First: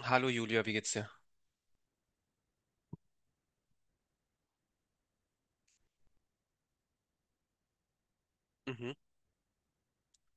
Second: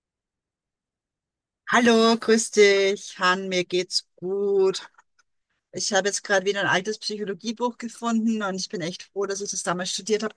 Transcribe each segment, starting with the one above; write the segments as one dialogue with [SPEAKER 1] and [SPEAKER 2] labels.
[SPEAKER 1] Hallo Julia, wie geht's dir?
[SPEAKER 2] Hallo, grüß dich, Han, mir geht's gut. Ich habe jetzt gerade wieder ein altes Psychologiebuch gefunden und ich bin
[SPEAKER 1] Mhm.
[SPEAKER 2] echt froh, dass ich das damals studiert habe.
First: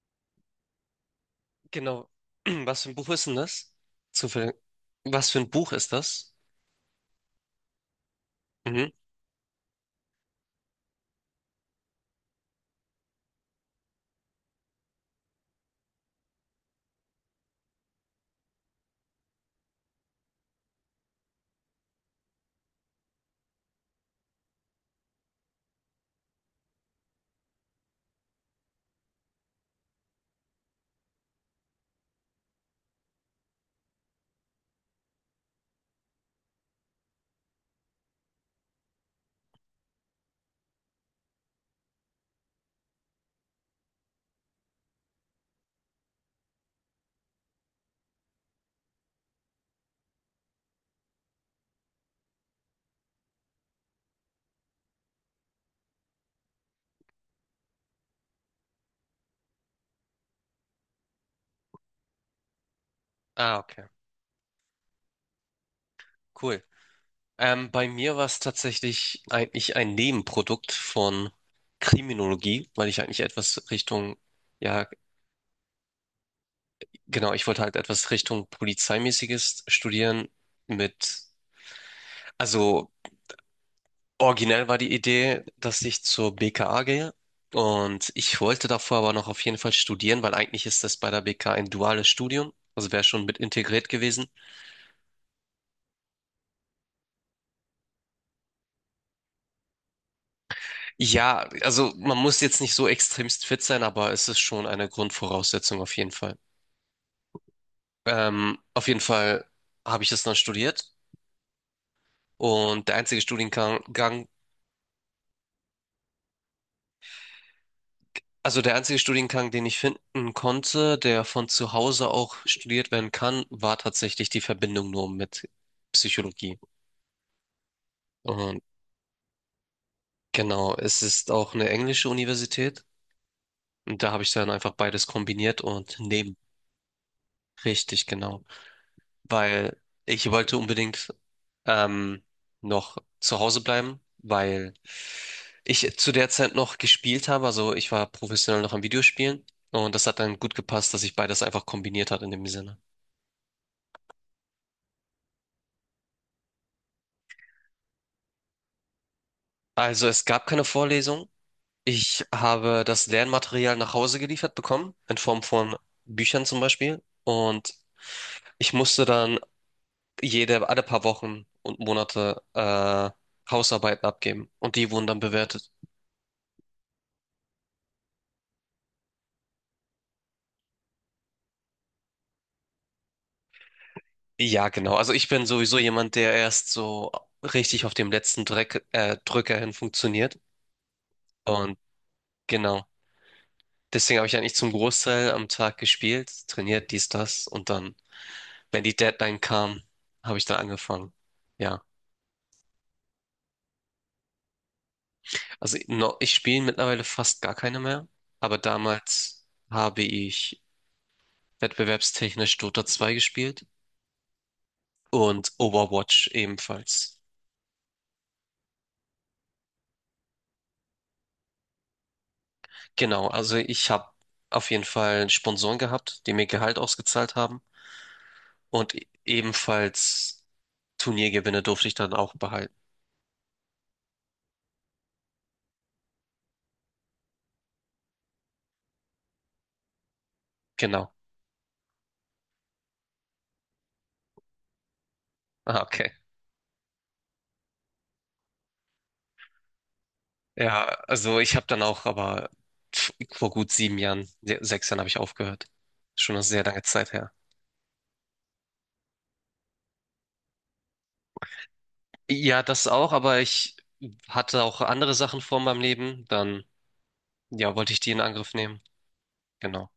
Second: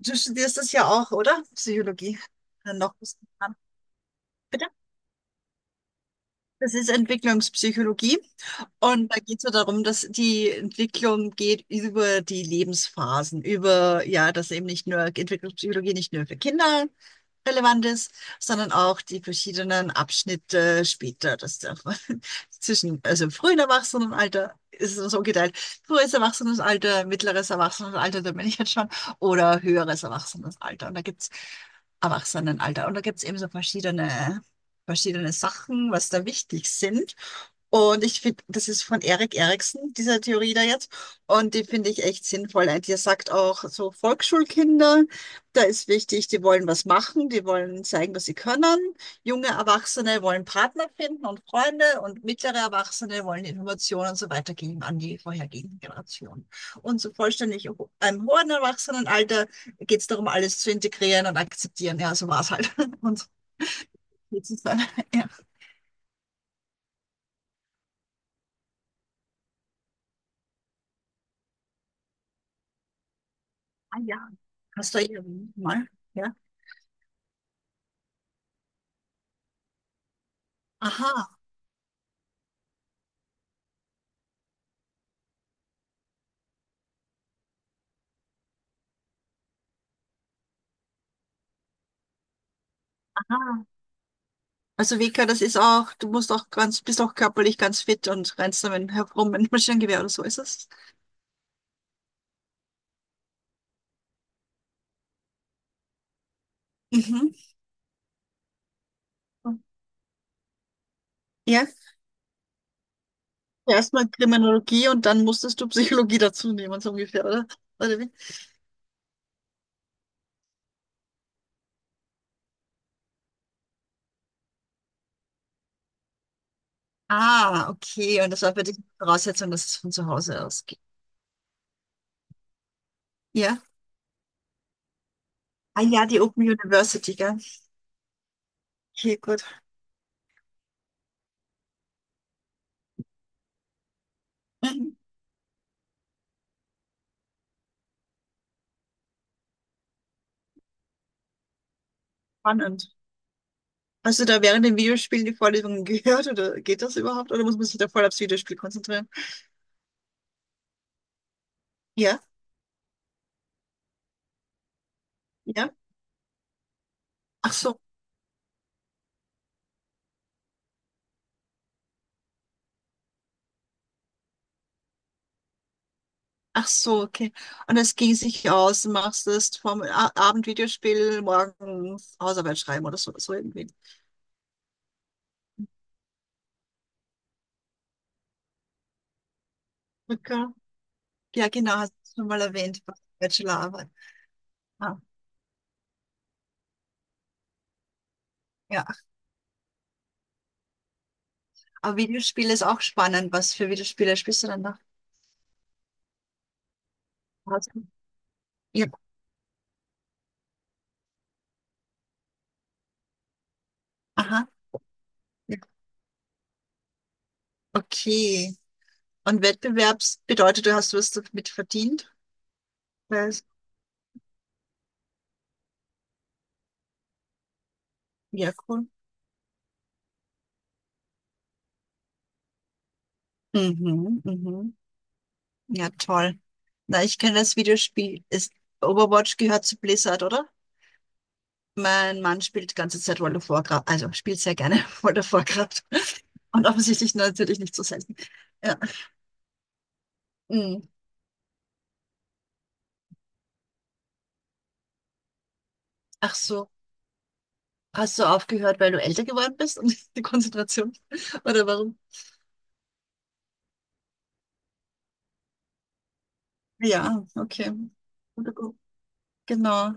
[SPEAKER 2] Du studierst das ja auch, oder?
[SPEAKER 1] Genau.
[SPEAKER 2] Psychologie. Dann
[SPEAKER 1] Was für
[SPEAKER 2] noch
[SPEAKER 1] ein
[SPEAKER 2] ein
[SPEAKER 1] Buch ist
[SPEAKER 2] bisschen
[SPEAKER 1] denn
[SPEAKER 2] dran.
[SPEAKER 1] das? Zufällig.
[SPEAKER 2] Bitte?
[SPEAKER 1] Was für ein Buch ist das?
[SPEAKER 2] Das ist Entwicklungspsychologie
[SPEAKER 1] Mhm.
[SPEAKER 2] und da geht es so darum, dass die Entwicklung geht über die Lebensphasen, über, ja, dass eben nicht nur Entwicklungspsychologie nicht nur für Kinder relevant ist, sondern auch die verschiedenen Abschnitte später, dass der zwischen, also frühen Erwachsenenalter ist es so geteilt, frühes Erwachsenenalter, mittleres Erwachsenenalter, da bin ich jetzt schon, oder höheres Erwachsenenalter. Und da gibt's Erwachsenenalter. Und da gibt's eben so verschiedene Sachen, was da wichtig sind. Und ich finde, das ist von Erik Erikson, diese Theorie da jetzt. Und die finde ich echt sinnvoll. Und die sagt auch so: Volksschulkinder, da ist wichtig, die wollen was machen, die wollen zeigen, was sie können. Junge Erwachsene wollen Partner finden und Freunde, und mittlere Erwachsene wollen Informationen und so weiter geben an die vorhergehenden Generationen. Und so vollständig im hohen Erwachsenenalter geht es darum, alles zu integrieren und akzeptieren. Ja, so war es halt. Und
[SPEAKER 1] Ah, okay.
[SPEAKER 2] jetzt ist es dann, ja.
[SPEAKER 1] Cool. Bei mir war es tatsächlich eigentlich ein Nebenprodukt von Kriminologie, weil ich eigentlich etwas
[SPEAKER 2] Ah
[SPEAKER 1] Richtung,
[SPEAKER 2] ja,
[SPEAKER 1] ja,
[SPEAKER 2] hast du irgendwie mal, ja.
[SPEAKER 1] genau, ich wollte halt etwas Richtung Polizeimäßiges studieren
[SPEAKER 2] Aha,
[SPEAKER 1] mit, also originell war die Idee, dass ich zur BKA gehe, und ich wollte davor aber noch auf jeden Fall studieren, weil eigentlich ist das bei der BKA ein duales Studium, also wäre schon mit
[SPEAKER 2] aha.
[SPEAKER 1] integriert gewesen.
[SPEAKER 2] Also Vika, das ist auch, du musst auch ganz, bist auch körperlich ganz fit und rennst damit herum mit einem Maschinengewehr oder so ist es.
[SPEAKER 1] Ja, also man muss jetzt nicht so extremst fit sein, aber es ist schon eine Grundvoraussetzung auf jeden Fall.
[SPEAKER 2] Mhm.
[SPEAKER 1] Auf jeden Fall habe ich das dann studiert,
[SPEAKER 2] Ja,
[SPEAKER 1] und
[SPEAKER 2] erstmal Kriminologie und dann musstest du Psychologie dazu nehmen, so ungefähr, oder? Oder wie?
[SPEAKER 1] Der einzige Studiengang, den ich finden konnte, der von zu Hause auch studiert werden kann, war tatsächlich die Verbindung nur mit Psychologie.
[SPEAKER 2] Ah, okay. Und das war
[SPEAKER 1] Und
[SPEAKER 2] für dich eine Voraussetzung, dass es von zu Hause
[SPEAKER 1] genau,
[SPEAKER 2] ausgeht.
[SPEAKER 1] es ist auch eine englische Universität.
[SPEAKER 2] Ja.
[SPEAKER 1] Und da habe ich dann einfach beides kombiniert
[SPEAKER 2] Ah
[SPEAKER 1] und
[SPEAKER 2] ja, die
[SPEAKER 1] neben.
[SPEAKER 2] Open University, gell?
[SPEAKER 1] Richtig, genau.
[SPEAKER 2] Okay, gut.
[SPEAKER 1] Weil ich wollte unbedingt ähm, noch zu Hause bleiben, weil
[SPEAKER 2] Mhm.
[SPEAKER 1] ich zu der Zeit noch gespielt habe. Also ich war professionell noch am Videospielen. Und das hat dann gut gepasst, dass ich beides einfach kombiniert hat in dem Sinne.
[SPEAKER 2] Spannend. Hast du da während dem Videospiel die Vorlesungen gehört, oder geht das überhaupt? Oder muss man sich da voll aufs Videospiel konzentrieren?
[SPEAKER 1] Also es gab keine Vorlesung.
[SPEAKER 2] Ja,
[SPEAKER 1] Ich habe das Lernmaterial nach Hause geliefert bekommen, in Form
[SPEAKER 2] ja.
[SPEAKER 1] von Büchern zum Beispiel.
[SPEAKER 2] Ach
[SPEAKER 1] Und
[SPEAKER 2] so.
[SPEAKER 1] ich musste dann jede, alle paar Wochen und Monate Hausarbeiten abgeben. Und die wurden dann bewertet.
[SPEAKER 2] Ach so, okay. Und es ging sich aus, machst es vom A Abend Videospiel, morgens Hausarbeit schreiben oder so, so irgendwie.
[SPEAKER 1] Ja, genau. Also ich bin sowieso jemand, der erst so richtig auf dem letzten Drücker hin funktioniert.
[SPEAKER 2] Okay. Ja, genau,
[SPEAKER 1] Und
[SPEAKER 2] hast du schon mal erwähnt,
[SPEAKER 1] genau.
[SPEAKER 2] bei der Bachelorarbeit.
[SPEAKER 1] Deswegen habe ich eigentlich zum
[SPEAKER 2] Ah,
[SPEAKER 1] Großteil am Tag gespielt, trainiert, dies, das. Und dann, wenn
[SPEAKER 2] ja,
[SPEAKER 1] die Deadline kam, habe ich dann angefangen. Ja.
[SPEAKER 2] aber Videospiel ist auch spannend. Was für Videospiele spielst du dann nach?
[SPEAKER 1] Also no, ich spiele mittlerweile fast gar
[SPEAKER 2] Hast
[SPEAKER 1] keine
[SPEAKER 2] du-
[SPEAKER 1] mehr, aber
[SPEAKER 2] ja,
[SPEAKER 1] damals habe ich wettbewerbstechnisch Dota 2 gespielt
[SPEAKER 2] aha.
[SPEAKER 1] und
[SPEAKER 2] Ja.
[SPEAKER 1] Overwatch ebenfalls.
[SPEAKER 2] Okay. Und Wettbewerbs bedeutet, du hast was damit verdient?
[SPEAKER 1] Genau,
[SPEAKER 2] Was?
[SPEAKER 1] also ich habe auf jeden Fall Sponsoren gehabt, die mir Gehalt ausgezahlt haben
[SPEAKER 2] Ja, cool.
[SPEAKER 1] und ebenfalls Turniergewinne durfte ich dann auch behalten.
[SPEAKER 2] Mhm, mhm. Ja, toll. Na, ich kenne das Videospiel. Ist Overwatch gehört zu Blizzard, oder?
[SPEAKER 1] Genau.
[SPEAKER 2] Mein Mann spielt die ganze Zeit World of Warcraft, also spielt sehr gerne World of
[SPEAKER 1] Ah,
[SPEAKER 2] Warcraft.
[SPEAKER 1] okay.
[SPEAKER 2] Und offensichtlich natürlich nicht so selten. Ja.
[SPEAKER 1] Ja,
[SPEAKER 2] Mm.
[SPEAKER 1] also ich habe dann auch, aber vor gut 7 Jahren, 6 Jahren habe ich aufgehört.
[SPEAKER 2] Ach
[SPEAKER 1] Schon eine sehr
[SPEAKER 2] so,
[SPEAKER 1] lange Zeit her.
[SPEAKER 2] hast du aufgehört, weil du älter geworden bist und die Konzentration? Oder warum?
[SPEAKER 1] Ja, das auch, aber ich hatte auch andere Sachen vor meinem Leben. Dann,
[SPEAKER 2] Ja, okay.
[SPEAKER 1] ja, wollte ich die in
[SPEAKER 2] Guter
[SPEAKER 1] Angriff
[SPEAKER 2] Grund.
[SPEAKER 1] nehmen. Genau.
[SPEAKER 2] Genau.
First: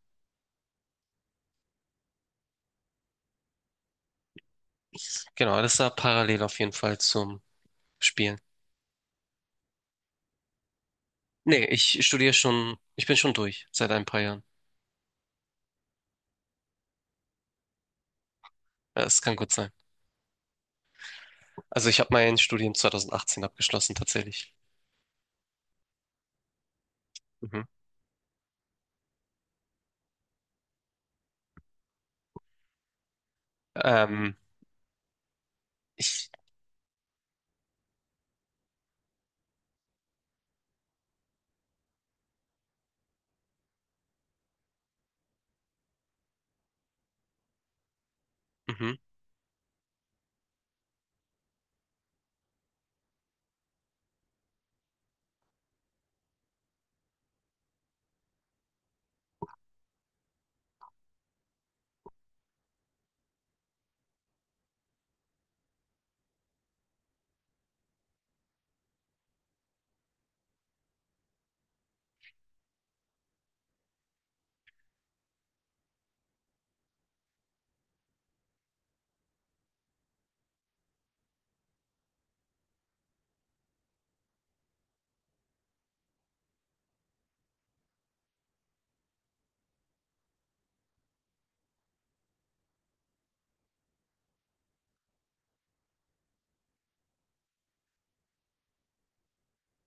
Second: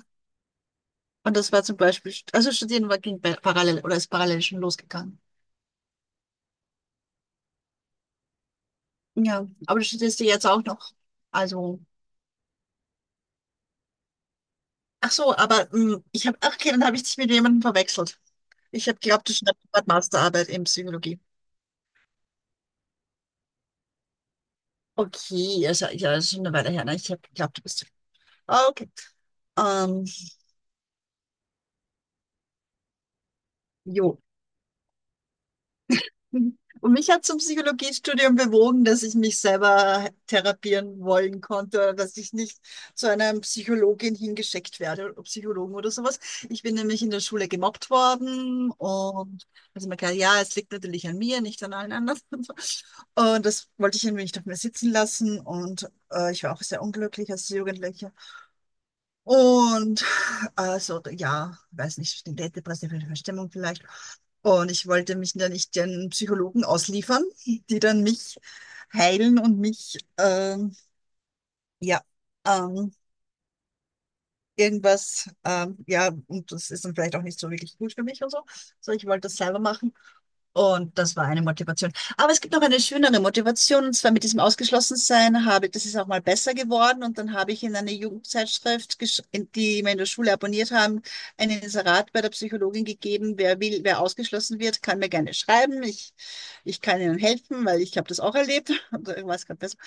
[SPEAKER 2] Und das war zum Beispiel, also studieren war, ging bei- parallel oder ist parallel schon losgegangen.
[SPEAKER 1] Genau, das war parallel auf jeden Fall zum Spielen.
[SPEAKER 2] Ja, aber du studierst ja jetzt auch noch.
[SPEAKER 1] Nee,
[SPEAKER 2] Also,
[SPEAKER 1] ich studiere schon, ich bin schon durch seit ein paar Jahren.
[SPEAKER 2] ach so, aber mm, ich habe, ach okay, dann habe ich dich mit jemandem verwechselt. Ich habe
[SPEAKER 1] Ja, es
[SPEAKER 2] geglaubt, du
[SPEAKER 1] kann gut
[SPEAKER 2] schreibst
[SPEAKER 1] sein.
[SPEAKER 2] gerade Masterarbeit in Psychologie.
[SPEAKER 1] Also ich habe mein Studium 2018 abgeschlossen, tatsächlich.
[SPEAKER 2] Okay, ja, ist ja, ja, ist schon eine Weile her. Ne? Ich habe geglaubt, du
[SPEAKER 1] Mhm.
[SPEAKER 2] bist. Ah, okay. Ähm, jo.
[SPEAKER 1] Ähm, ich,
[SPEAKER 2] Und mich hat zum Psychologiestudium bewogen, dass ich mich selber therapieren wollen konnte, dass ich nicht zu einer Psychologin hingeschickt werde, oder Psychologen oder sowas. Ich bin nämlich in der Schule gemobbt worden,
[SPEAKER 1] mhm.
[SPEAKER 2] und also man kann, ja, es liegt natürlich an mir, nicht an allen anderen. Und, so. Und das wollte ich irgendwie nicht auf mir sitzen lassen, und ich war auch sehr unglücklich als Jugendliche. Und also ja, weiß nicht, eine depressive Verstimmung vielleicht. Und ich wollte mich dann nicht den Psychologen ausliefern, die dann mich heilen und mich ja ähm, irgendwas ja, und das ist dann vielleicht auch nicht so wirklich gut für mich und so. So, ich wollte das selber machen. Und das war eine Motivation. Aber es gibt noch eine schönere Motivation, und zwar mit diesem Ausgeschlossensein habe, das ist auch mal besser geworden. Und dann habe ich in einer Jugendzeitschrift, gesch- in die wir in der Schule abonniert haben, ein Inserat bei der Psychologin gegeben. Wer will, wer ausgeschlossen wird, kann mir gerne schreiben. Ich kann Ihnen helfen, weil ich habe das auch erlebt. Und ich weiß gerade besser.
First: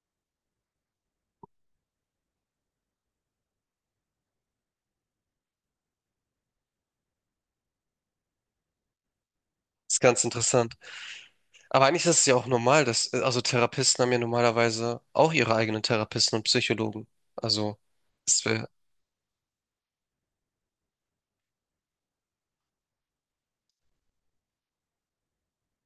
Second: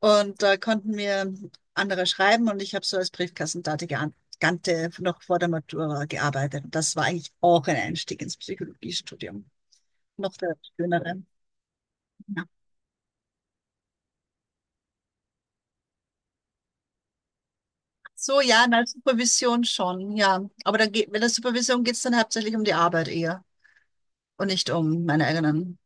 [SPEAKER 2] Und da konnten mir andere schreiben und ich habe so als Briefkassendate geantwortet. Noch vor der Matura gearbeitet. Und das war eigentlich auch ein Einstieg ins Psychologiestudium,
[SPEAKER 1] Ist ganz
[SPEAKER 2] noch der
[SPEAKER 1] interessant.
[SPEAKER 2] schönere.
[SPEAKER 1] Aber eigentlich ist es ja auch
[SPEAKER 2] Ja.
[SPEAKER 1] normal, dass, also Therapisten haben ja normalerweise auch ihre eigenen Therapisten und Psychologen. Also,
[SPEAKER 2] So,
[SPEAKER 1] es
[SPEAKER 2] ja,
[SPEAKER 1] wär-.
[SPEAKER 2] in der Supervision schon, ja. Aber dann geht, mit der Supervision geht es dann hauptsächlich um die Arbeit eher, und nicht um meine eigenen,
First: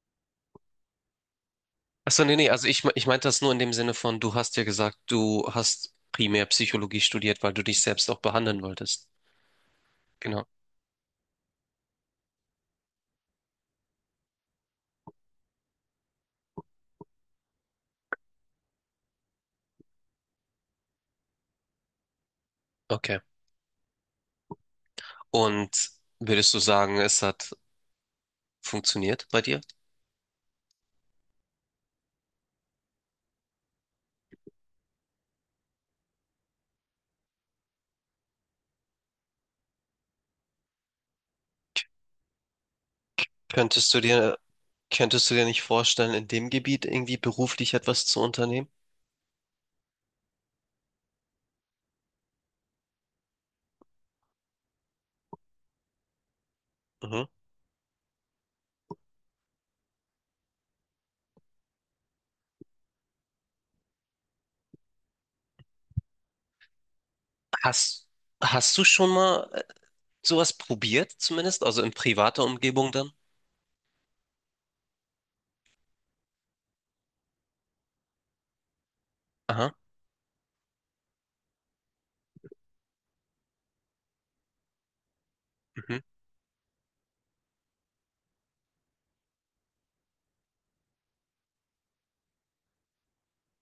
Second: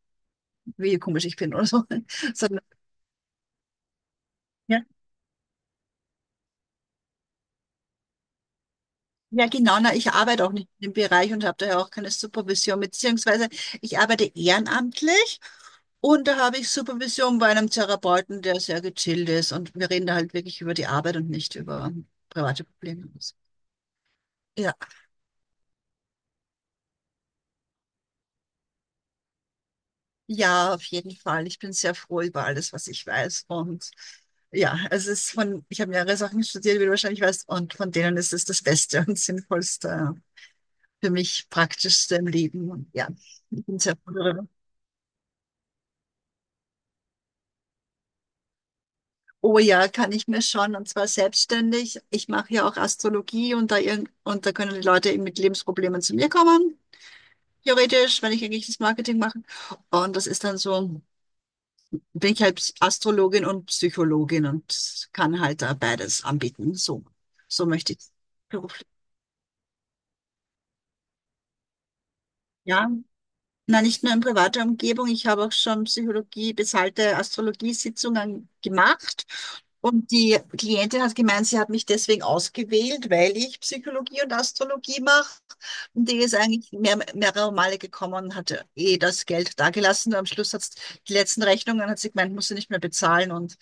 [SPEAKER 2] wie komisch ich bin oder so.
[SPEAKER 1] Achso, nee, nee,
[SPEAKER 2] Sondern,
[SPEAKER 1] also ich, ich meinte das nur in dem Sinne von, du hast ja
[SPEAKER 2] ja.
[SPEAKER 1] gesagt, du hast primär Psychologie studiert, weil du dich selbst auch behandeln wolltest.
[SPEAKER 2] Ja, genau, na, ich
[SPEAKER 1] Genau.
[SPEAKER 2] arbeite auch nicht in dem Bereich und habe daher auch keine Supervision, beziehungsweise ich arbeite ehrenamtlich und da habe ich Supervision bei einem Therapeuten, der sehr gechillt ist und wir reden da halt wirklich über die Arbeit und nicht über private Probleme.
[SPEAKER 1] Okay.
[SPEAKER 2] Ja.
[SPEAKER 1] Und würdest du sagen, es hat funktioniert bei dir?
[SPEAKER 2] Ja, auf jeden Fall. Ich bin sehr froh über alles, was ich weiß. Und ja, es ist von, ich habe mehrere Sachen studiert, wie du wahrscheinlich weißt, und von denen ist es das Beste und Sinnvollste, für mich Praktischste im Leben. Und ja, ich bin
[SPEAKER 1] Könntest
[SPEAKER 2] sehr
[SPEAKER 1] du
[SPEAKER 2] froh
[SPEAKER 1] dir,
[SPEAKER 2] darüber.
[SPEAKER 1] könntest du dir nicht vorstellen, in dem Gebiet irgendwie beruflich etwas zu unternehmen?
[SPEAKER 2] Oh ja, kann ich mir schon, und zwar selbstständig. Ich mache ja auch Astrologie und da, irgend- und da können die Leute eben mit Lebensproblemen zu mir kommen,
[SPEAKER 1] Mhm.
[SPEAKER 2] theoretisch, wenn ich eigentlich das Marketing mache. Und das ist dann so. Bin ich halt Astrologin und Psychologin und kann halt da beides anbieten. So, so möchte ich
[SPEAKER 1] Hast, hast du
[SPEAKER 2] beruflich.
[SPEAKER 1] schon mal sowas probiert, zumindest? Also in privater
[SPEAKER 2] Ja,
[SPEAKER 1] Umgebung dann?
[SPEAKER 2] na, nicht nur in privater Umgebung. Ich habe auch schon Psychologie, bezahlte Astrologiesitzungen gemacht.
[SPEAKER 1] Aha.
[SPEAKER 2] Und die Klientin hat gemeint, sie hat mich deswegen ausgewählt, weil ich Psychologie und Astrologie mache.
[SPEAKER 1] Mhm.
[SPEAKER 2] Und die ist eigentlich mehr, mehrere Male gekommen und hat eh das Geld dagelassen. Und am Schluss hat die letzten Rechnungen, hat sie gemeint, muss sie nicht mehr bezahlen. Und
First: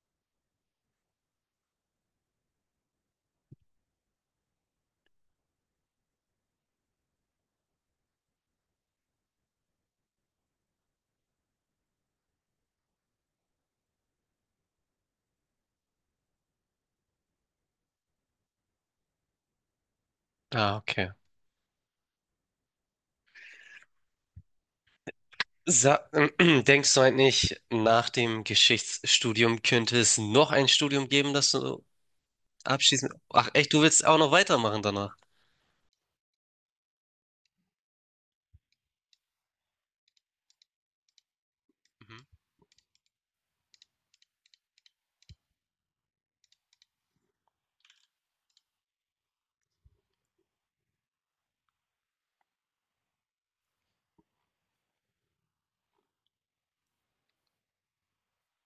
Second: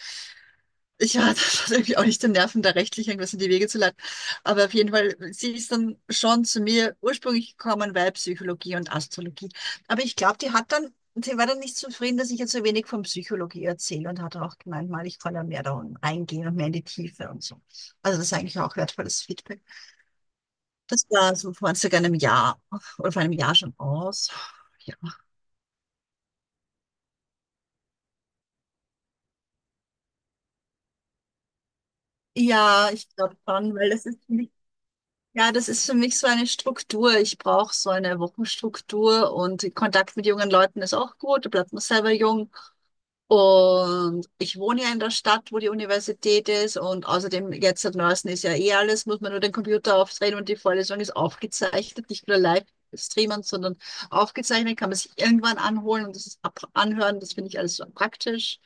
[SPEAKER 2] ja, das hat irgendwie auch nicht den Nerven, da rechtlich irgendwas in die Wege zu leiten. Aber auf jeden Fall, sie ist dann schon zu mir ursprünglich gekommen, weil Psychologie und Astrologie. Aber ich glaube, die hat dann, sie war dann nicht zufrieden, dass ich jetzt so wenig von Psychologie erzähle, und hat auch gemeint, mal, ich kann ja mehr da reingehen und mehr in die Tiefe und so. Also das ist eigentlich auch wertvolles Feedback.
[SPEAKER 1] Ah,
[SPEAKER 2] Das
[SPEAKER 1] okay.
[SPEAKER 2] war so vor circa einem Jahr oder vor einem Jahr schon aus. Ja,
[SPEAKER 1] Sa Denkst du eigentlich, nach dem Geschichtsstudium könnte es noch ein Studium geben, das du
[SPEAKER 2] ja ich
[SPEAKER 1] abschließen?
[SPEAKER 2] glaube
[SPEAKER 1] Ach echt,
[SPEAKER 2] schon,
[SPEAKER 1] du
[SPEAKER 2] weil
[SPEAKER 1] willst
[SPEAKER 2] das
[SPEAKER 1] auch
[SPEAKER 2] ist
[SPEAKER 1] noch weitermachen danach?
[SPEAKER 2] Ja, das ist für mich so eine Struktur. Ich brauche so eine Wochenstruktur und Kontakt mit jungen Leuten ist auch gut. Da bleibt man selber
[SPEAKER 1] Mhm.
[SPEAKER 2] jung. Und ich wohne ja in der Stadt, wo die Universität ist. Und außerdem, jetzt seit neuestem ist ja eh alles, muss man nur den Computer aufdrehen und die Vorlesung ist aufgezeichnet. Nicht nur live streamen, sondern aufgezeichnet, kann man sich irgendwann anholen und das ist ab anhören. Das finde ich alles so praktisch.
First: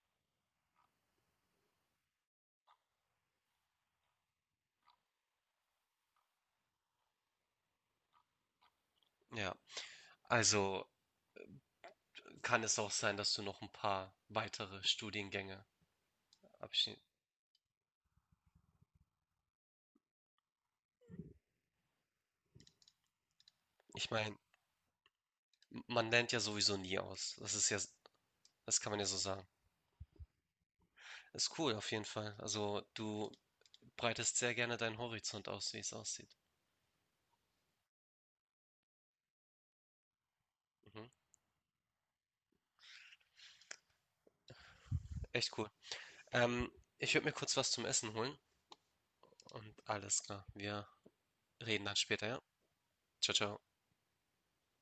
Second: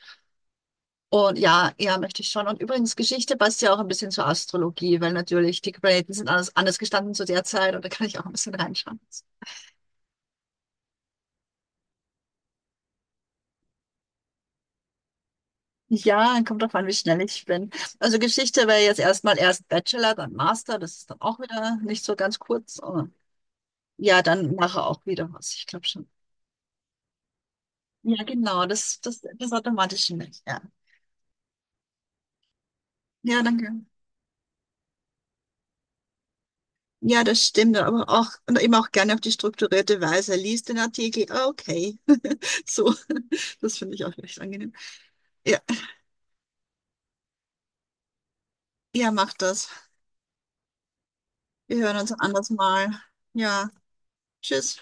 [SPEAKER 2] Und ja, ja, möchte ich schon. Und übrigens, Geschichte passt ja auch ein bisschen zur Astrologie, weil natürlich die Planeten sind anders, anders gestanden zu der Zeit und da kann ich auch ein bisschen reinschauen.
[SPEAKER 1] Ja, also kann es auch sein, dass du noch ein paar weitere Studiengänge
[SPEAKER 2] Ja, kommt drauf an, wie
[SPEAKER 1] abschließt.
[SPEAKER 2] schnell ich bin. Also Geschichte wäre jetzt erstmal erst Bachelor, dann Master, das ist dann auch wieder nicht so ganz kurz. Aber
[SPEAKER 1] Ich
[SPEAKER 2] ja,
[SPEAKER 1] meine,
[SPEAKER 2] dann nachher auch wieder was, ich glaube schon.
[SPEAKER 1] man lernt ja sowieso nie aus. Das ist ja,
[SPEAKER 2] Ja, genau,
[SPEAKER 1] das kann man
[SPEAKER 2] das,
[SPEAKER 1] ja so
[SPEAKER 2] das,
[SPEAKER 1] sagen.
[SPEAKER 2] das Automatische nicht, ja.
[SPEAKER 1] Ist cool auf jeden Fall. Also du
[SPEAKER 2] Ja, danke.
[SPEAKER 1] breitest sehr gerne deinen Horizont aus, wie es aussieht.
[SPEAKER 2] Ja, das stimmt, aber auch, und eben auch gerne auf die strukturierte Weise. Lies den
[SPEAKER 1] Mhm.
[SPEAKER 2] Artikel, ah, okay. So, das finde ich auch echt angenehm.
[SPEAKER 1] Echt
[SPEAKER 2] Ja,
[SPEAKER 1] cool. Ähm, Ich würde mir kurz was zum Essen holen
[SPEAKER 2] ja, macht das.
[SPEAKER 1] und alles klar. Wir
[SPEAKER 2] Wir
[SPEAKER 1] reden dann
[SPEAKER 2] hören uns ein
[SPEAKER 1] später, ja.
[SPEAKER 2] anderes Mal.
[SPEAKER 1] Ciao, ciao.
[SPEAKER 2] Ja, tschüss.